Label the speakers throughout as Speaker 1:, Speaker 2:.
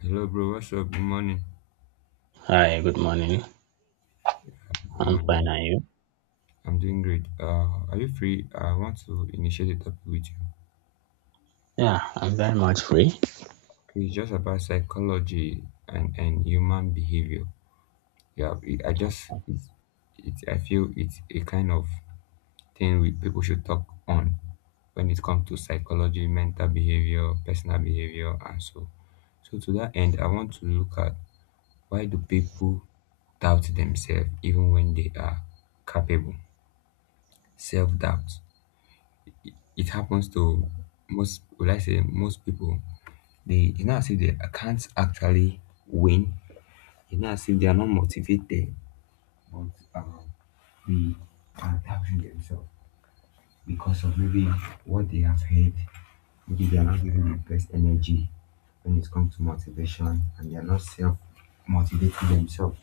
Speaker 1: Hello, bro. What's up? Good morning.
Speaker 2: Hi, good morning.
Speaker 1: Good
Speaker 2: I'm fine,
Speaker 1: morning.
Speaker 2: are you?
Speaker 1: I'm doing great. Are you free? I want to initiate a topic with you.
Speaker 2: Yeah, I'm very much free.
Speaker 1: Okay, it's just about psychology and human behavior. Yeah, it, I just it's I feel it's a kind of thing we people should talk on when it comes to psychology, mental behavior, personal behavior, and so. So to that end, I want to look at, why do people doubt themselves even when they are capable? Self doubt. It happens to most, would I say, most people. They It's not as if they can't actually win. It's not as if they are not motivated, but um, they are doubting themselves because of maybe what they have heard. Maybe they are not giving their best energy when it comes to motivation, and they are not self motivating themselves.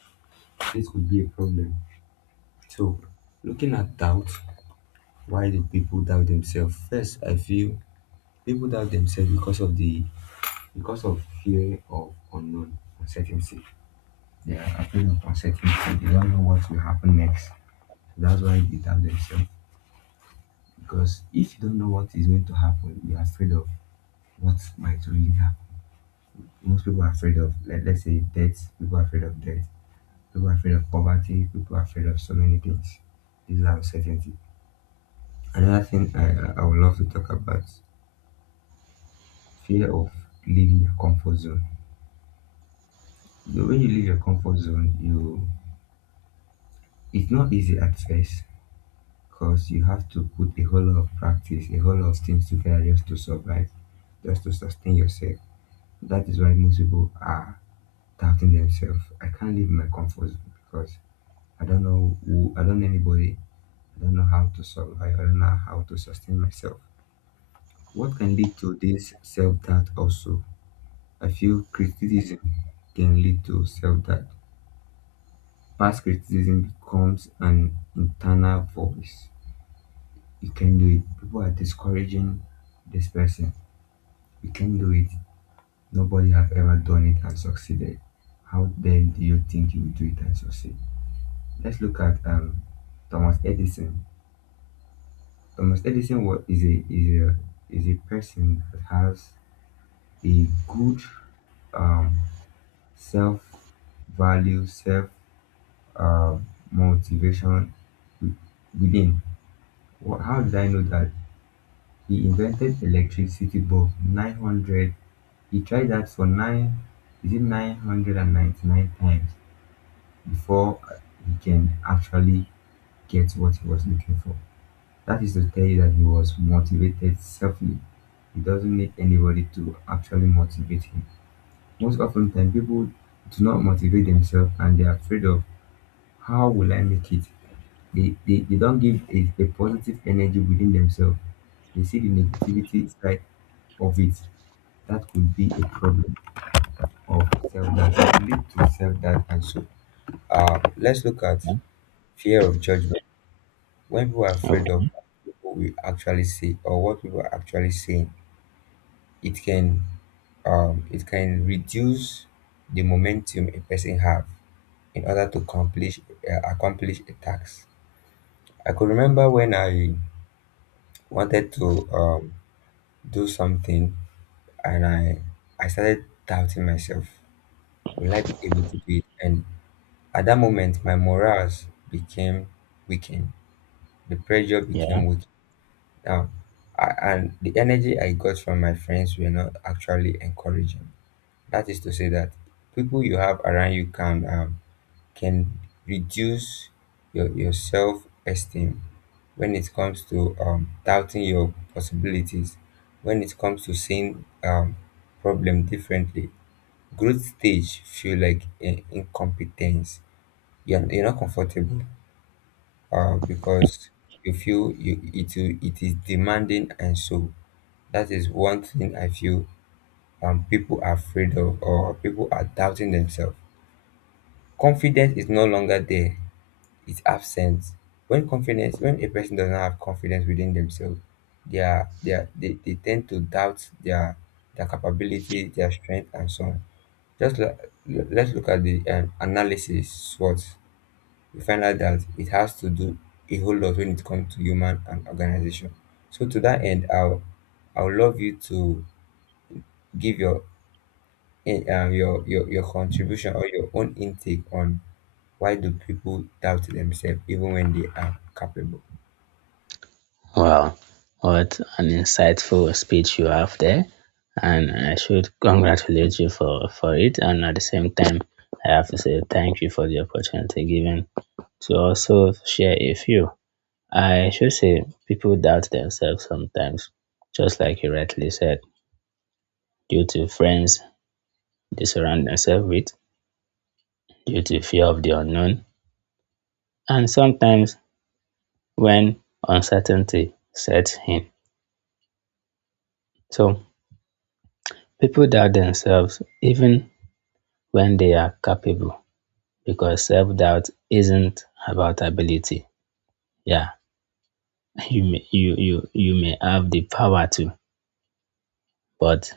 Speaker 1: This could be a problem. So, looking at doubt, why do people doubt themselves? First, I feel people doubt themselves because of the because of fear of unknown uncertainty. They are afraid of uncertainty. They don't know what will happen next. So that's why they doubt themselves. Because if you don't know what is going to happen, you're afraid of what might really happen. Most people are afraid of, let's say, death. People are afraid of death. People are afraid of poverty. People are afraid of so many things. These are uncertainty. Another thing I would love to talk about, fear of leaving your comfort zone. You know, when you leave your comfort zone, you it's not easy at first, because you have to put a whole lot of practice, a whole lot of things together just to survive, just to sustain yourself. That is why most people are doubting themselves. I can't leave my comfort zone because I don't know who, I don't know anybody, I don't know how to survive, I don't know how to sustain myself. What can lead to this self doubt also? I feel criticism can lead to self doubt. Past criticism becomes an internal voice. You can do it. People are discouraging this person. You can do it. Nobody have ever done it and succeeded. How then do you think you will do it and succeed? Let's look at Thomas Edison. Thomas Edison was, is a is a is a person that has a good um, self value, self uh, motivation within. How did I know that he invented electricity bulb 900? He tried that for nine. Is it 999 times, before he can actually get what he was looking for? That is to tell you that he was motivated selfly. He doesn't need anybody to actually motivate him. Most often time people do not motivate themselves and they're afraid of, how will I make it? They don't give a positive energy within themselves. They see the negativity side of it. That could be a problem of self doubt, lead to self doubt and so. Let's look at fear of judgment. When people are afraid of
Speaker 2: Okay.
Speaker 1: what we actually say or what people are actually saying, it can it can reduce the momentum a person have in order to accomplish accomplish a task. I could remember when I wanted to do something, and I started doubting myself, will I be able to do it? And at that moment my morals became weakened, the pressure became
Speaker 2: Yeah.
Speaker 1: weak. Yeah. I, and the energy I got from my friends were not actually encouraging. That is to say that people you have around you can reduce your self esteem when it comes to doubting your possibilities, when it comes to seeing problem differently. Growth stage feel like incompetence. You're not comfortable because you feel you it, it is demanding and so, that is one thing I feel people are afraid of, or people are doubting themselves. Confidence is no longer there, it's absent. When confidence, when a person does not have confidence within themselves, they tend to doubt their capability, their strength and so on. Just like, let's look at the analysis, what we find out that it has to do a whole lot when it comes to human and organization. So to that end, I'll love you to give your your contribution or your own intake on, why do people doubt themselves even when they are capable?
Speaker 2: Wow, what an insightful speech you have there, and I should congratulate you for it. And at the same time, I have to say thank you for the opportunity given to also share a few. I should say people doubt themselves sometimes, just like you rightly said, due to friends they surround themselves with, due to fear of the unknown, and sometimes when uncertainty sets in. So people doubt themselves even when they are capable because self-doubt isn't about ability. Yeah, you may you may have the power to, but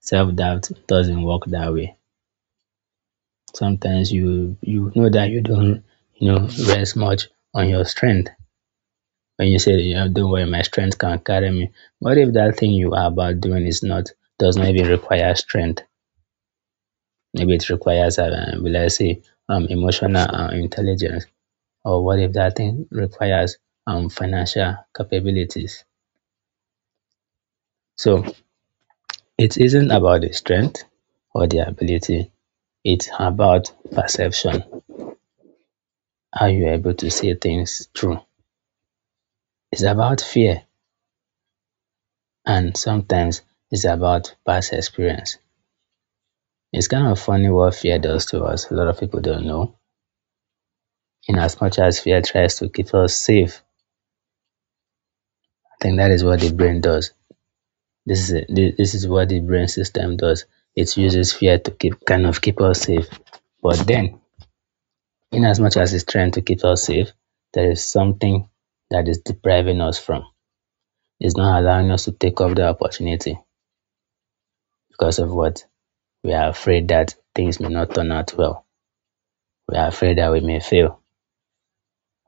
Speaker 2: self-doubt doesn't work that way. Sometimes you know that you don't you know rest much on your strength. When you say you know, don't worry, my strength can carry me. What if that thing you are about doing is not does not even require strength? Maybe it requires, will I say, emotional intelligence, or what if that thing requires financial capabilities? So it isn't about the strength or the ability. It's about perception. Are you able to see things through? It's about fear, and sometimes it's about past experience. It's kind of funny what fear does to us. A lot of people don't know. In as much as fear tries to keep us safe, I think that is what the brain does. This is it. This is what the brain system does. It uses fear to keep kind of keep us safe. But then, in as much as it's trying to keep us safe, there is something that is depriving us from. It's not allowing us to take up the opportunity because of what we are afraid that things may not turn out well. We are afraid that we may fail.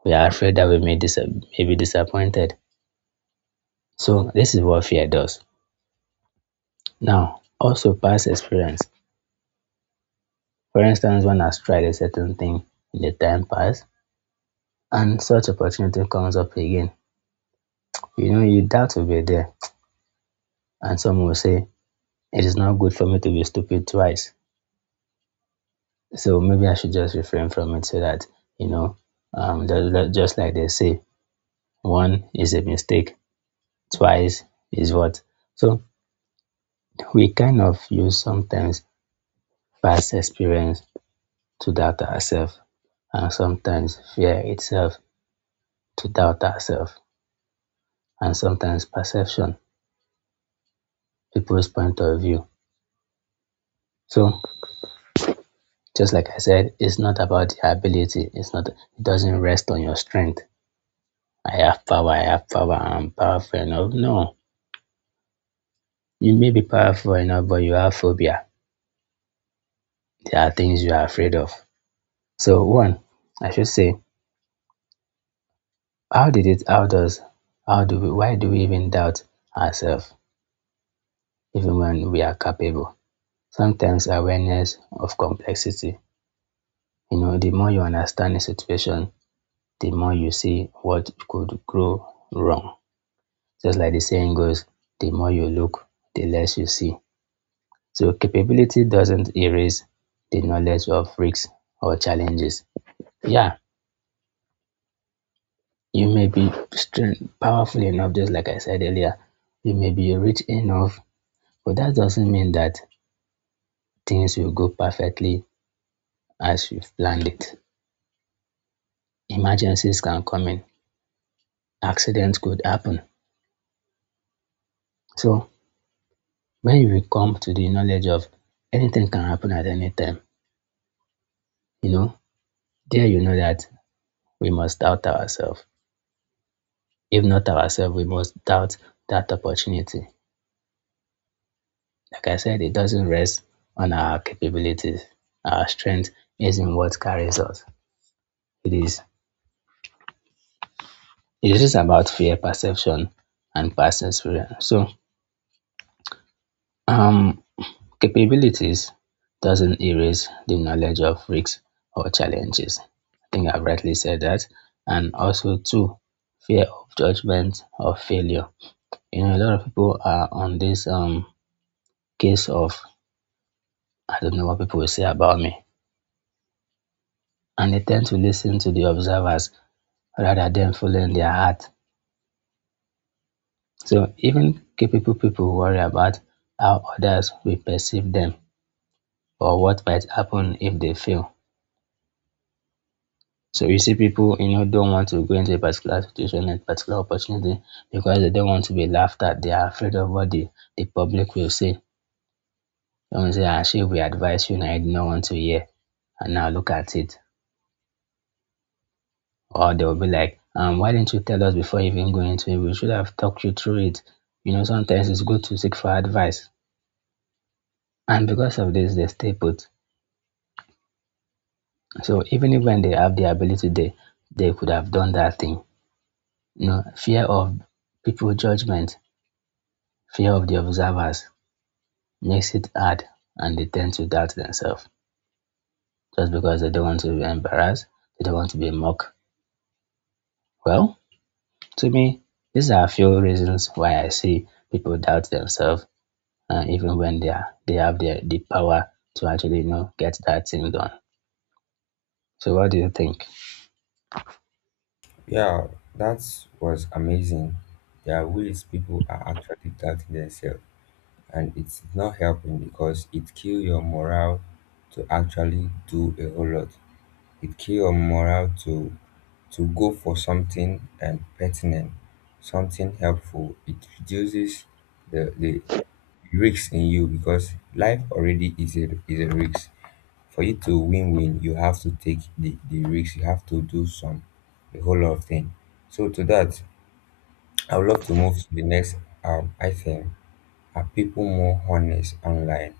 Speaker 2: We are afraid that we may, may be disappointed. So this is what fear does. Now, also past experience. For instance, one has tried a certain thing in the time past and such opportunity comes up again, you know, you doubt to be there. And some will say, it is not good for me to be stupid twice. So maybe I should just refrain from it so that, you know, um, just like they say, one is a mistake, twice is what. So we kind of use sometimes past experience to doubt ourselves, and sometimes fear itself to doubt ourselves, and sometimes perception, people's point of view. So just like I said, it's not about the ability. It doesn't rest on your strength. I have power, I'm powerful enough. No, you may be powerful enough, but you have phobia. There are things you are afraid of. So one, I should say, how did it, how does, how do we, why do we even doubt ourselves, even when we are capable? Sometimes awareness of complexity. You know, the more you understand a situation, the more you see what could go wrong just like the saying goes, the more you look, the less you see. So capability doesn't erase the knowledge of risks or challenges. Yeah, you may be strong, powerful enough, just like I said earlier. You may be rich enough, but that doesn't mean that things will go perfectly as you've planned it. Emergencies can come in, accidents could happen. So when you come to the knowledge of anything can happen at any time, you know, there you know that we must doubt ourselves. If not ourselves, we must doubt that opportunity. Like I said, it doesn't rest on our capabilities. Our strength is in what carries us. It is it is about fear perception and past experience. So um capabilities doesn't erase the knowledge of risks or challenges. I think I've rightly said that. And also too, fear of judgment or failure. You know, a lot of people are on this case of I don't know what people will say about me. And they tend to listen to the observers rather than following their heart. So even capable people worry about how others will perceive them or what might happen if they fail. So you see people, you know, don't want to go into a particular situation, a particular opportunity because they don't want to be laughed at. They are afraid of what the public will say. They will say, actually, we advise you and I did not want to hear. And now look at it. Or they'll be like, why didn't you tell us before even going to it? We should have talked you through it. You know, sometimes it's good to seek for advice. And because of this, they stay put. So even if when they have the ability, they could have done that thing. You know, fear of people judgment, fear of the observers makes it hard and they tend to doubt themselves just because they don't want to be embarrassed, they don't want to be mocked. Well, to me, these are a few reasons why I see people doubt themselves even when they have the power to actually you know get that thing done. So what do you think?
Speaker 1: Yeah, that was amazing. There are ways people are actually doubting themselves, and it's not helping because it kills your morale to actually do a whole lot. It kills your morale to go for something, and pertinent something helpful. It reduces the risk in you, because life already is a risk. For you to win, you have to take the risk, you have to do some, a whole lot of things. So to that, I would love to move to the next item. Are people more honest online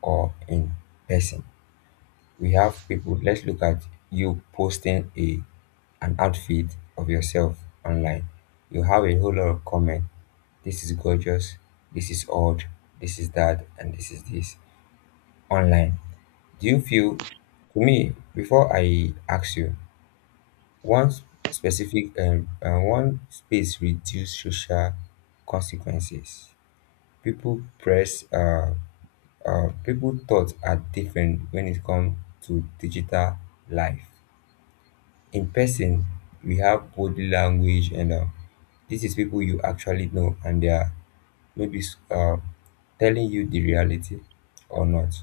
Speaker 1: or in person? We have people. Let's look at, you posting a an outfit of yourself online, you have a whole lot of comment. This is gorgeous, this is odd, this is that and this is this online. Do you feel, to me, before I ask you, one s- specific one space reduce social consequences? People press, uh, people thoughts are different when it comes to digital life. In person, we have body language and this is people you actually know, and they are maybe telling you the reality or not.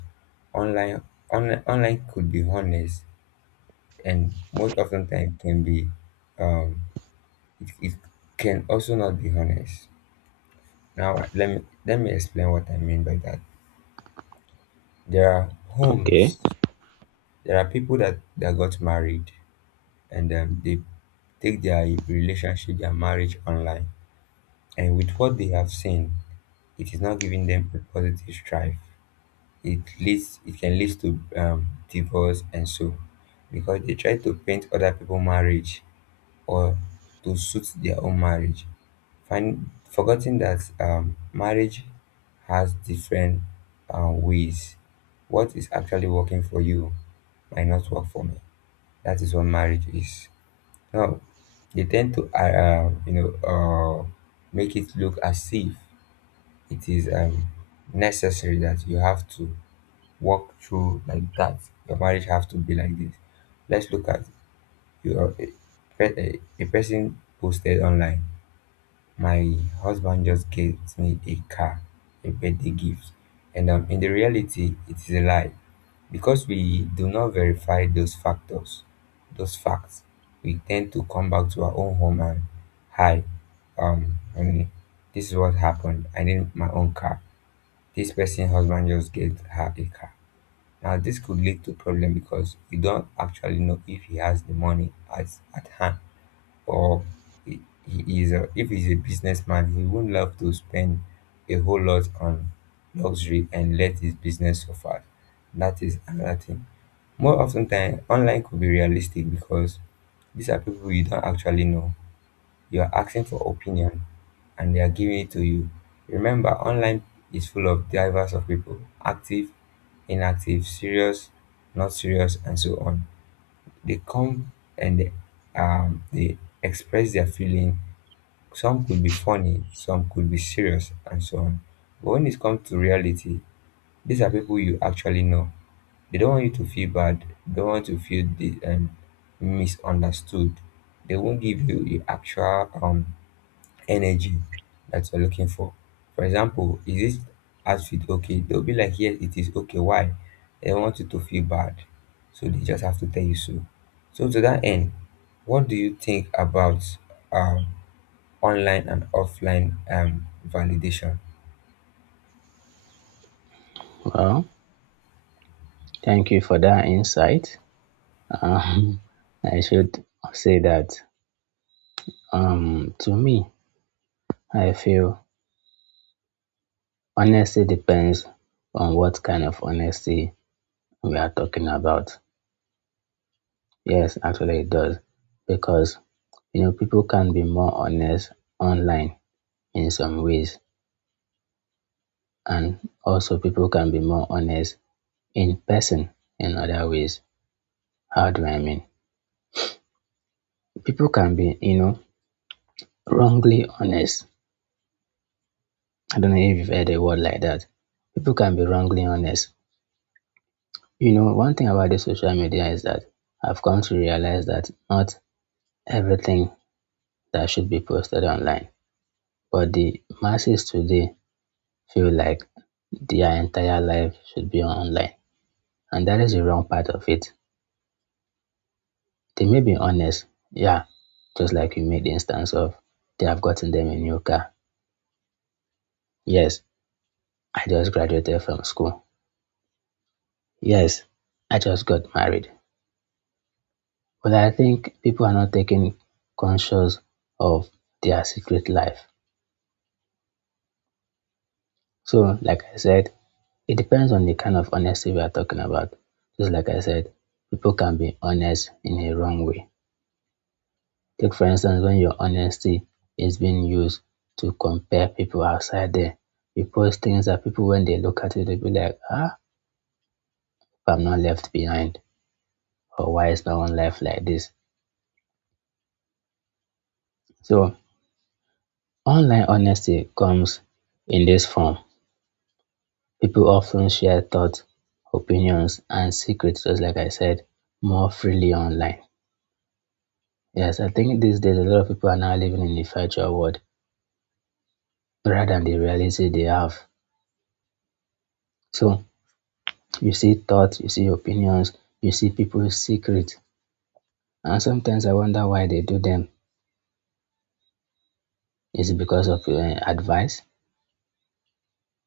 Speaker 1: Online, online could be honest, and most often time can be um it can also not be honest. Now let me explain what I mean by that. There are
Speaker 2: Okay,
Speaker 1: homes, there are people that got married, and they take their relationship, their marriage online, and with what they have seen, it is not giving them a positive strive. It can lead to divorce and so, because they try to paint other people marriage or to suit their own marriage, forgetting that marriage has different ways. What is actually working for you might not work for me. That is what marriage is. Now, they tend to, you know, make it look as if it is necessary, that you have to walk through like that. Your marriage have to be like this. Let's look at your a person posted online, my husband just gave me a car, a birthday gift, and in the reality, it is a lie. Because we do not verify those factors, those facts, we tend to come back to our own home and, hi, honey, this is what happened. I need my own car. This person husband just gave her a car. Now this could lead to problem, because you don't actually know if he has the money as at hand, or he he is a, if he's a businessman, he won't love to spend a whole lot on luxury and let his business suffer. That is another thing. More often than, online could be realistic because these are people you don't actually know. You are asking for opinion and they are giving it to you. Remember, online is full of divers of people, active, inactive, serious, not serious, and so on. They come and they express their feeling, some could be funny, some could be serious, and so on. But when it comes to reality, these are people you actually know. They don't want you to feel bad. They don't want to feel the, misunderstood. They won't give you the actual energy that you're looking for. For example, is this outfit okay? They'll be like, yes, it is okay. Why? They don't want you to feel bad. So they just have to tell you so. So to that end, what do you think about um, online and offline validation
Speaker 2: well, thank you for that insight. Um, I should say that to me, I feel honesty depends on what kind of honesty we are talking about. Yes, actually it does because you know people can be more honest online in some ways and also people can be more honest in person and other ways. How do I mean? People can be, you know, wrongly honest. I don't know if you've heard a word like that. People can be wrongly honest. You know, one thing about the social media is that I've come to realize that not everything that should be posted online, but the masses today feel like their entire life should be online. And that is the wrong part of it. They may be honest, yeah, just like you made the instance of they have gotten them a new car. Yes, I just graduated from school. Yes, I just got married. But I think people are not taking conscious of their secret life. So, like I said, it depends on the kind of honesty we are talking about. Just like I said, people can be honest in a wrong way. Take, for instance, when your honesty is being used to compare people outside there. You post things that people, when they look at it, they'll be like, ah, I'm not left behind, or why is no one left like this? So, online honesty comes in this form. People often share thoughts, opinions, and secrets, just like I said, more freely online. Yes, I think these days a lot of people are now living in the virtual world rather than the reality they have. So you see thoughts, you see opinions, you see people's secrets, and sometimes I wonder why they do them. Is it because of advice?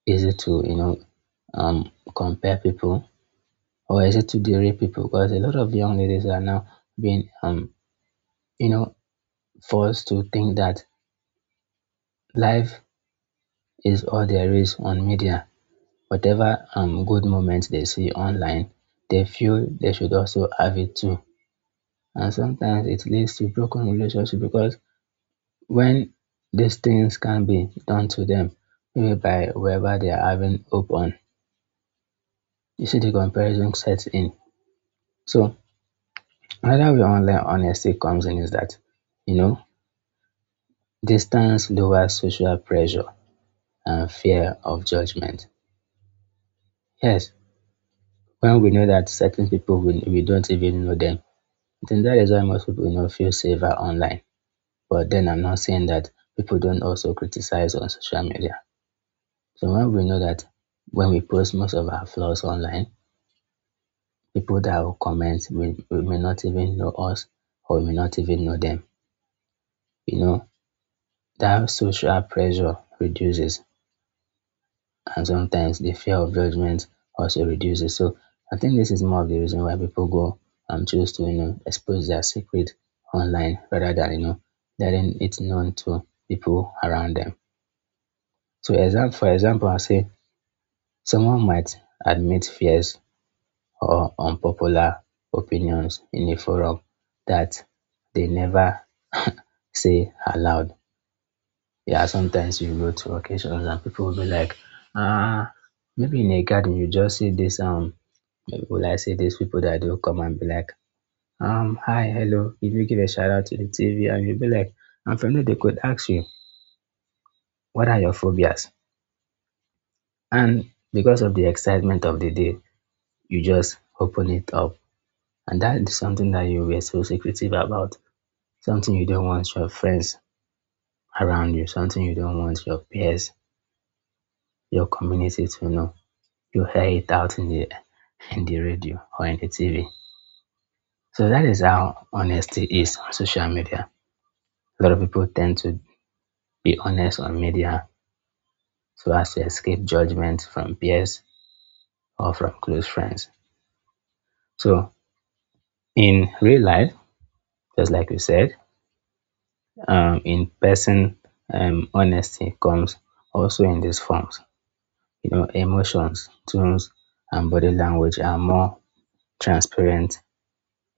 Speaker 2: Is it to you know compare people? Or is it to derail people? Because a lot of young ladies are now being, you know, forced to think that life is all there is on media. Whatever good moments they see online, they feel they should also have it too. And sometimes it leads to broken relationship because when these things can be done to them, maybe by whoever they are having hope on, you see the comparison sets in. So another way online honesty comes in is that, you know, distance lowers social pressure and fear of judgment. Yes, when we know that certain people we don't even know them, then that is why most people you know feel safer online. But then I'm not saying that people don't also criticize on social media. So when we know that when we post most of our flaws online, people that will comment we may not even know us or we may not even know them. You know, that social pressure reduces and sometimes the fear of judgment also reduces. So I think this is more of the reason why people go and choose to, you know, expose their secret online rather than, you know, letting it known to people around them. So exam for example, I say someone might admit fears or unpopular opinions in a forum that they never say aloud. Yeah, sometimes you go to occasions and people will be like, ah, maybe in a garden you just see this maybe will I say these people that do come and be like, hi, hello, if you give a shout out to the TV and you'll be like, and from there they could ask you, what are your phobias? And because of the excitement of the day, you just open it up. And that is something that you were so secretive about. Something you don't want your friends around you, something you don't want your peers, your community to know. You hear it out in the radio or in the TV. So that is how honesty is on social media. A lot of people tend to be honest on media so as to escape judgment from peers or from close friends. So in real life, just like we said, in person, honesty comes also in these forms. You know, emotions, tones, and body language are more transparent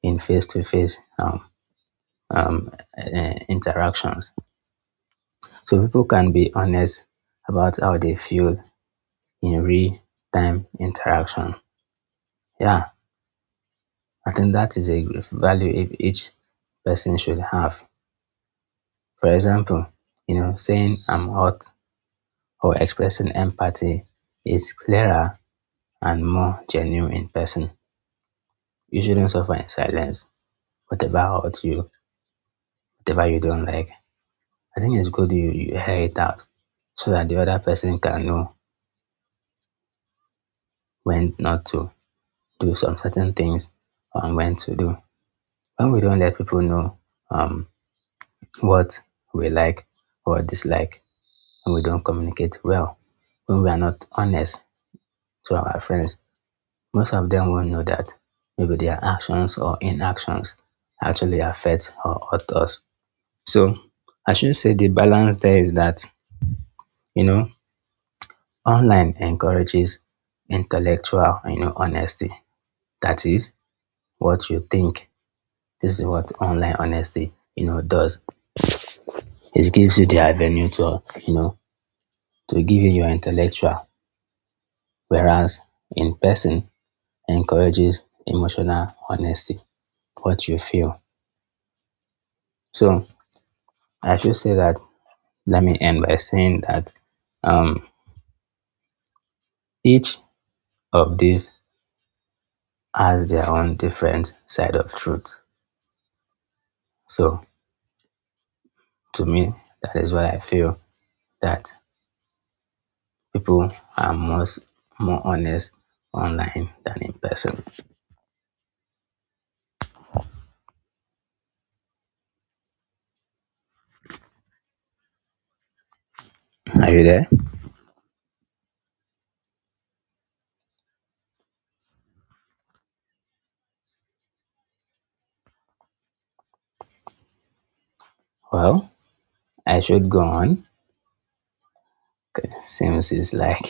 Speaker 2: in face-to-face um, uh, interactions. So people can be honest about how they feel in real-time interaction. Yeah. I think that is a value if each person should have. For example, you know, saying I'm hot or expressing empathy is clearer and more genuine in person. You shouldn't suffer in silence, whatever hurts you, whatever you don't like. I think it's good you hear it out so that the other person can know when not to do some certain things and when to do. When we don't let people know um, what we like or dislike, and we don't communicate well, when we are not honest to our friends, most of them won't know that maybe their actions or inactions actually affect or hurt us. So I should say the balance there is that, you know, online encourages intellectual, you know, honesty. That is what you think. This is what online honesty, you know, does. It gives you the avenue to, you know, to give you your intellectual. Whereas in person, encourages emotional honesty, what you feel. So I should say that let me end by saying that um, each of these has their own different side of truth. So to me, that is what I feel that people are most more honest online than in person. Are you there? Well, I should go on 'cause since it's like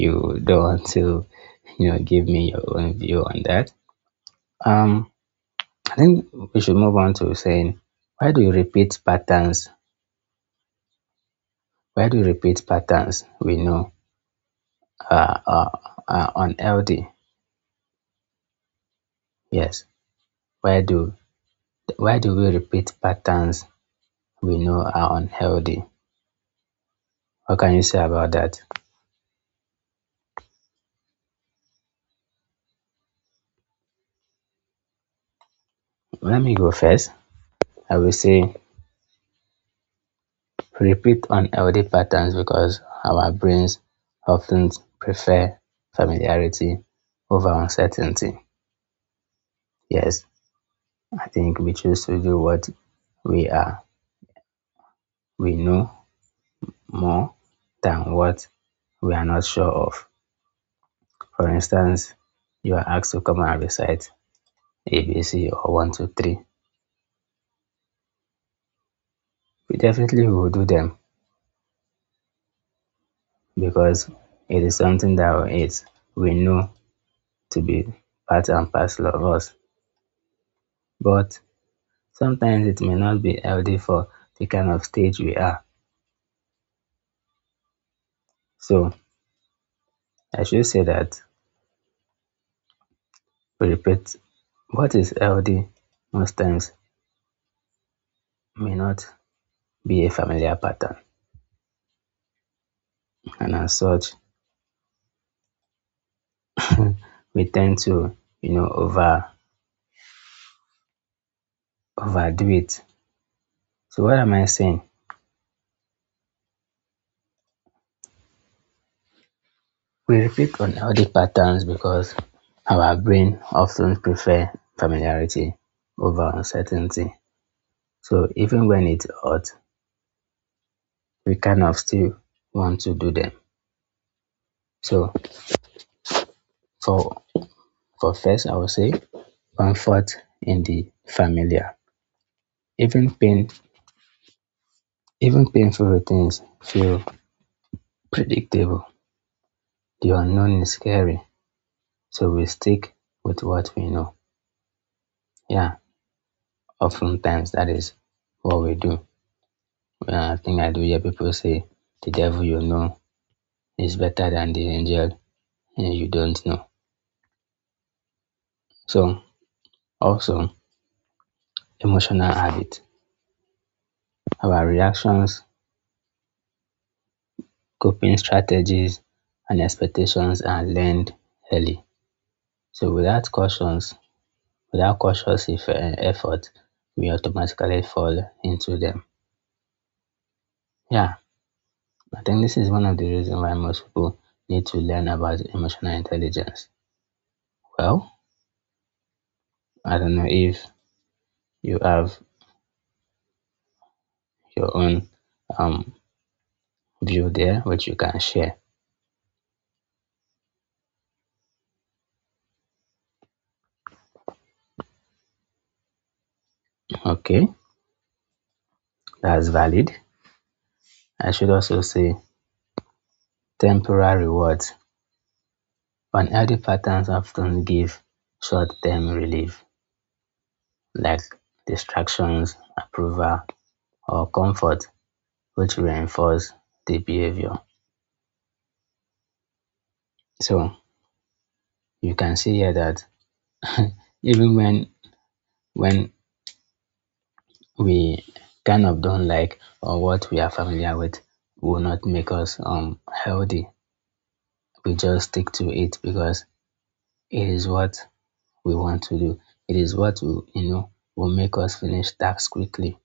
Speaker 2: you don't want to, you know, give me your own view on that. Um, I think we should move on to saying, why do you repeat patterns? Why do you repeat patterns we know are, are, are unhealthy? Yes. Why do why do we repeat patterns we know are unhealthy? What can you say about that? Let me go first. I will say repeat unhealthy patterns because our brains often prefer familiarity over uncertainty. Yes, I think we choose to do what we are we know more than what we are not sure of. For instance, you are asked to come and recite ABC or 1 2 3. We definitely will do them because it is something that is, we know to be part and parcel of us. But sometimes it may not be healthy for the kind of stage we are. So I should say that, we repeat, what is healthy most times may not be a familiar pattern, and as such, we tend to, you know, overdo it. So what am I saying? We repeat unhealthy patterns because our brain often prefer familiarity over uncertainty. So even when it's hot, we kind of still want to do them. So for for first, I would say comfort in the familiar. Even pain, even painful routines feel predictable. The unknown is scary, so we stick with what we know. Yeah, oftentimes that is what we do. I think I do hear people say the devil you know is better than the angel, you don't know. So, also emotional habit. Our reactions, coping strategies, and expectations are learned early. So, without cautions, without cautious, if, effort, we automatically fall into them. Yeah, I think this is one of the reasons why most people need to learn about emotional intelligence. Well, I don't know if you have your own um, view there which you can share. Okay, that's valid. I should also say temporary rewards. Unhealthy patterns often give short term relief like distractions, approval, or comfort, which reinforce the behavior. So you can see here that even when we kind of don't like or what we are familiar with will not make us healthy, we just stick to it because it is what we want to do. It is what will, you know, will make us finish tasks quickly.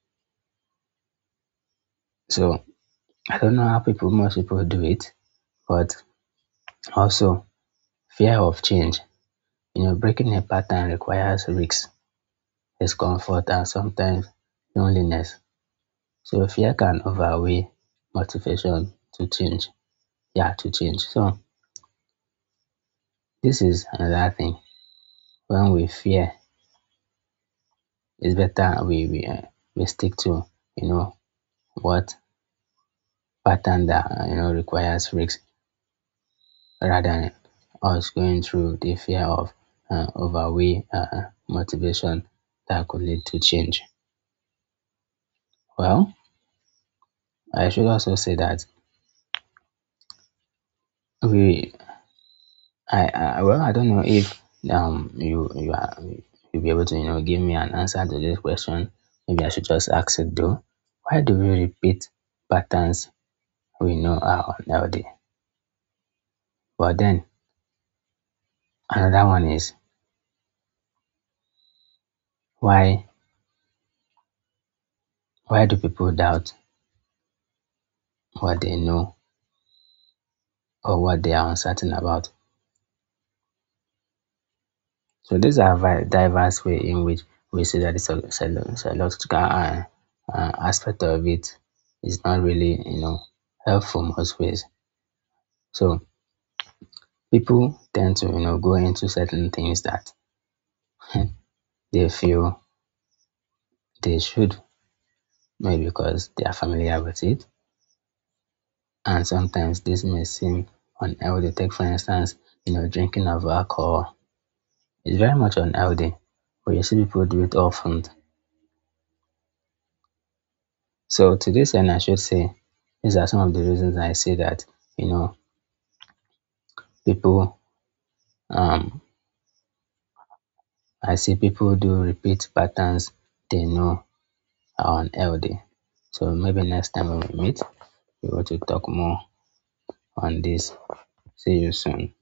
Speaker 2: So I don't know how people, most people do it, but also fear of change. You know, breaking a pattern requires risks, discomfort, and sometimes loneliness. So fear can overweigh motivation to change. Yeah, to change. So this is another thing. When we fear, it's better we stick to, you know, what pattern that, you know, requires risks rather than us going through the fear of overweight motivation that could lead to change. Well, I should also say that we, I well, I don't know if you are you'll be able to, you know, give me an answer to this question. Maybe I should just ask it though. Why do we repeat patterns we know are unhealthy? But then another one is why why do people doubt what they know or what they are uncertain about. So these are diverse ways in which we see that the psychological aspect of it is not really, you know, helpful most ways. So people tend to, you know, go into certain things that they feel they should, maybe because they are familiar with it. And sometimes this may seem unhealthy. Take for instance, you know, drinking of alcohol is very much unhealthy, but you see people do it often. So to this end, I should say these are some of the reasons I say that, you know, people, um I see people do repeat patterns they know are unhealthy. So maybe next time when we meet, we want to talk more on this. See you soon.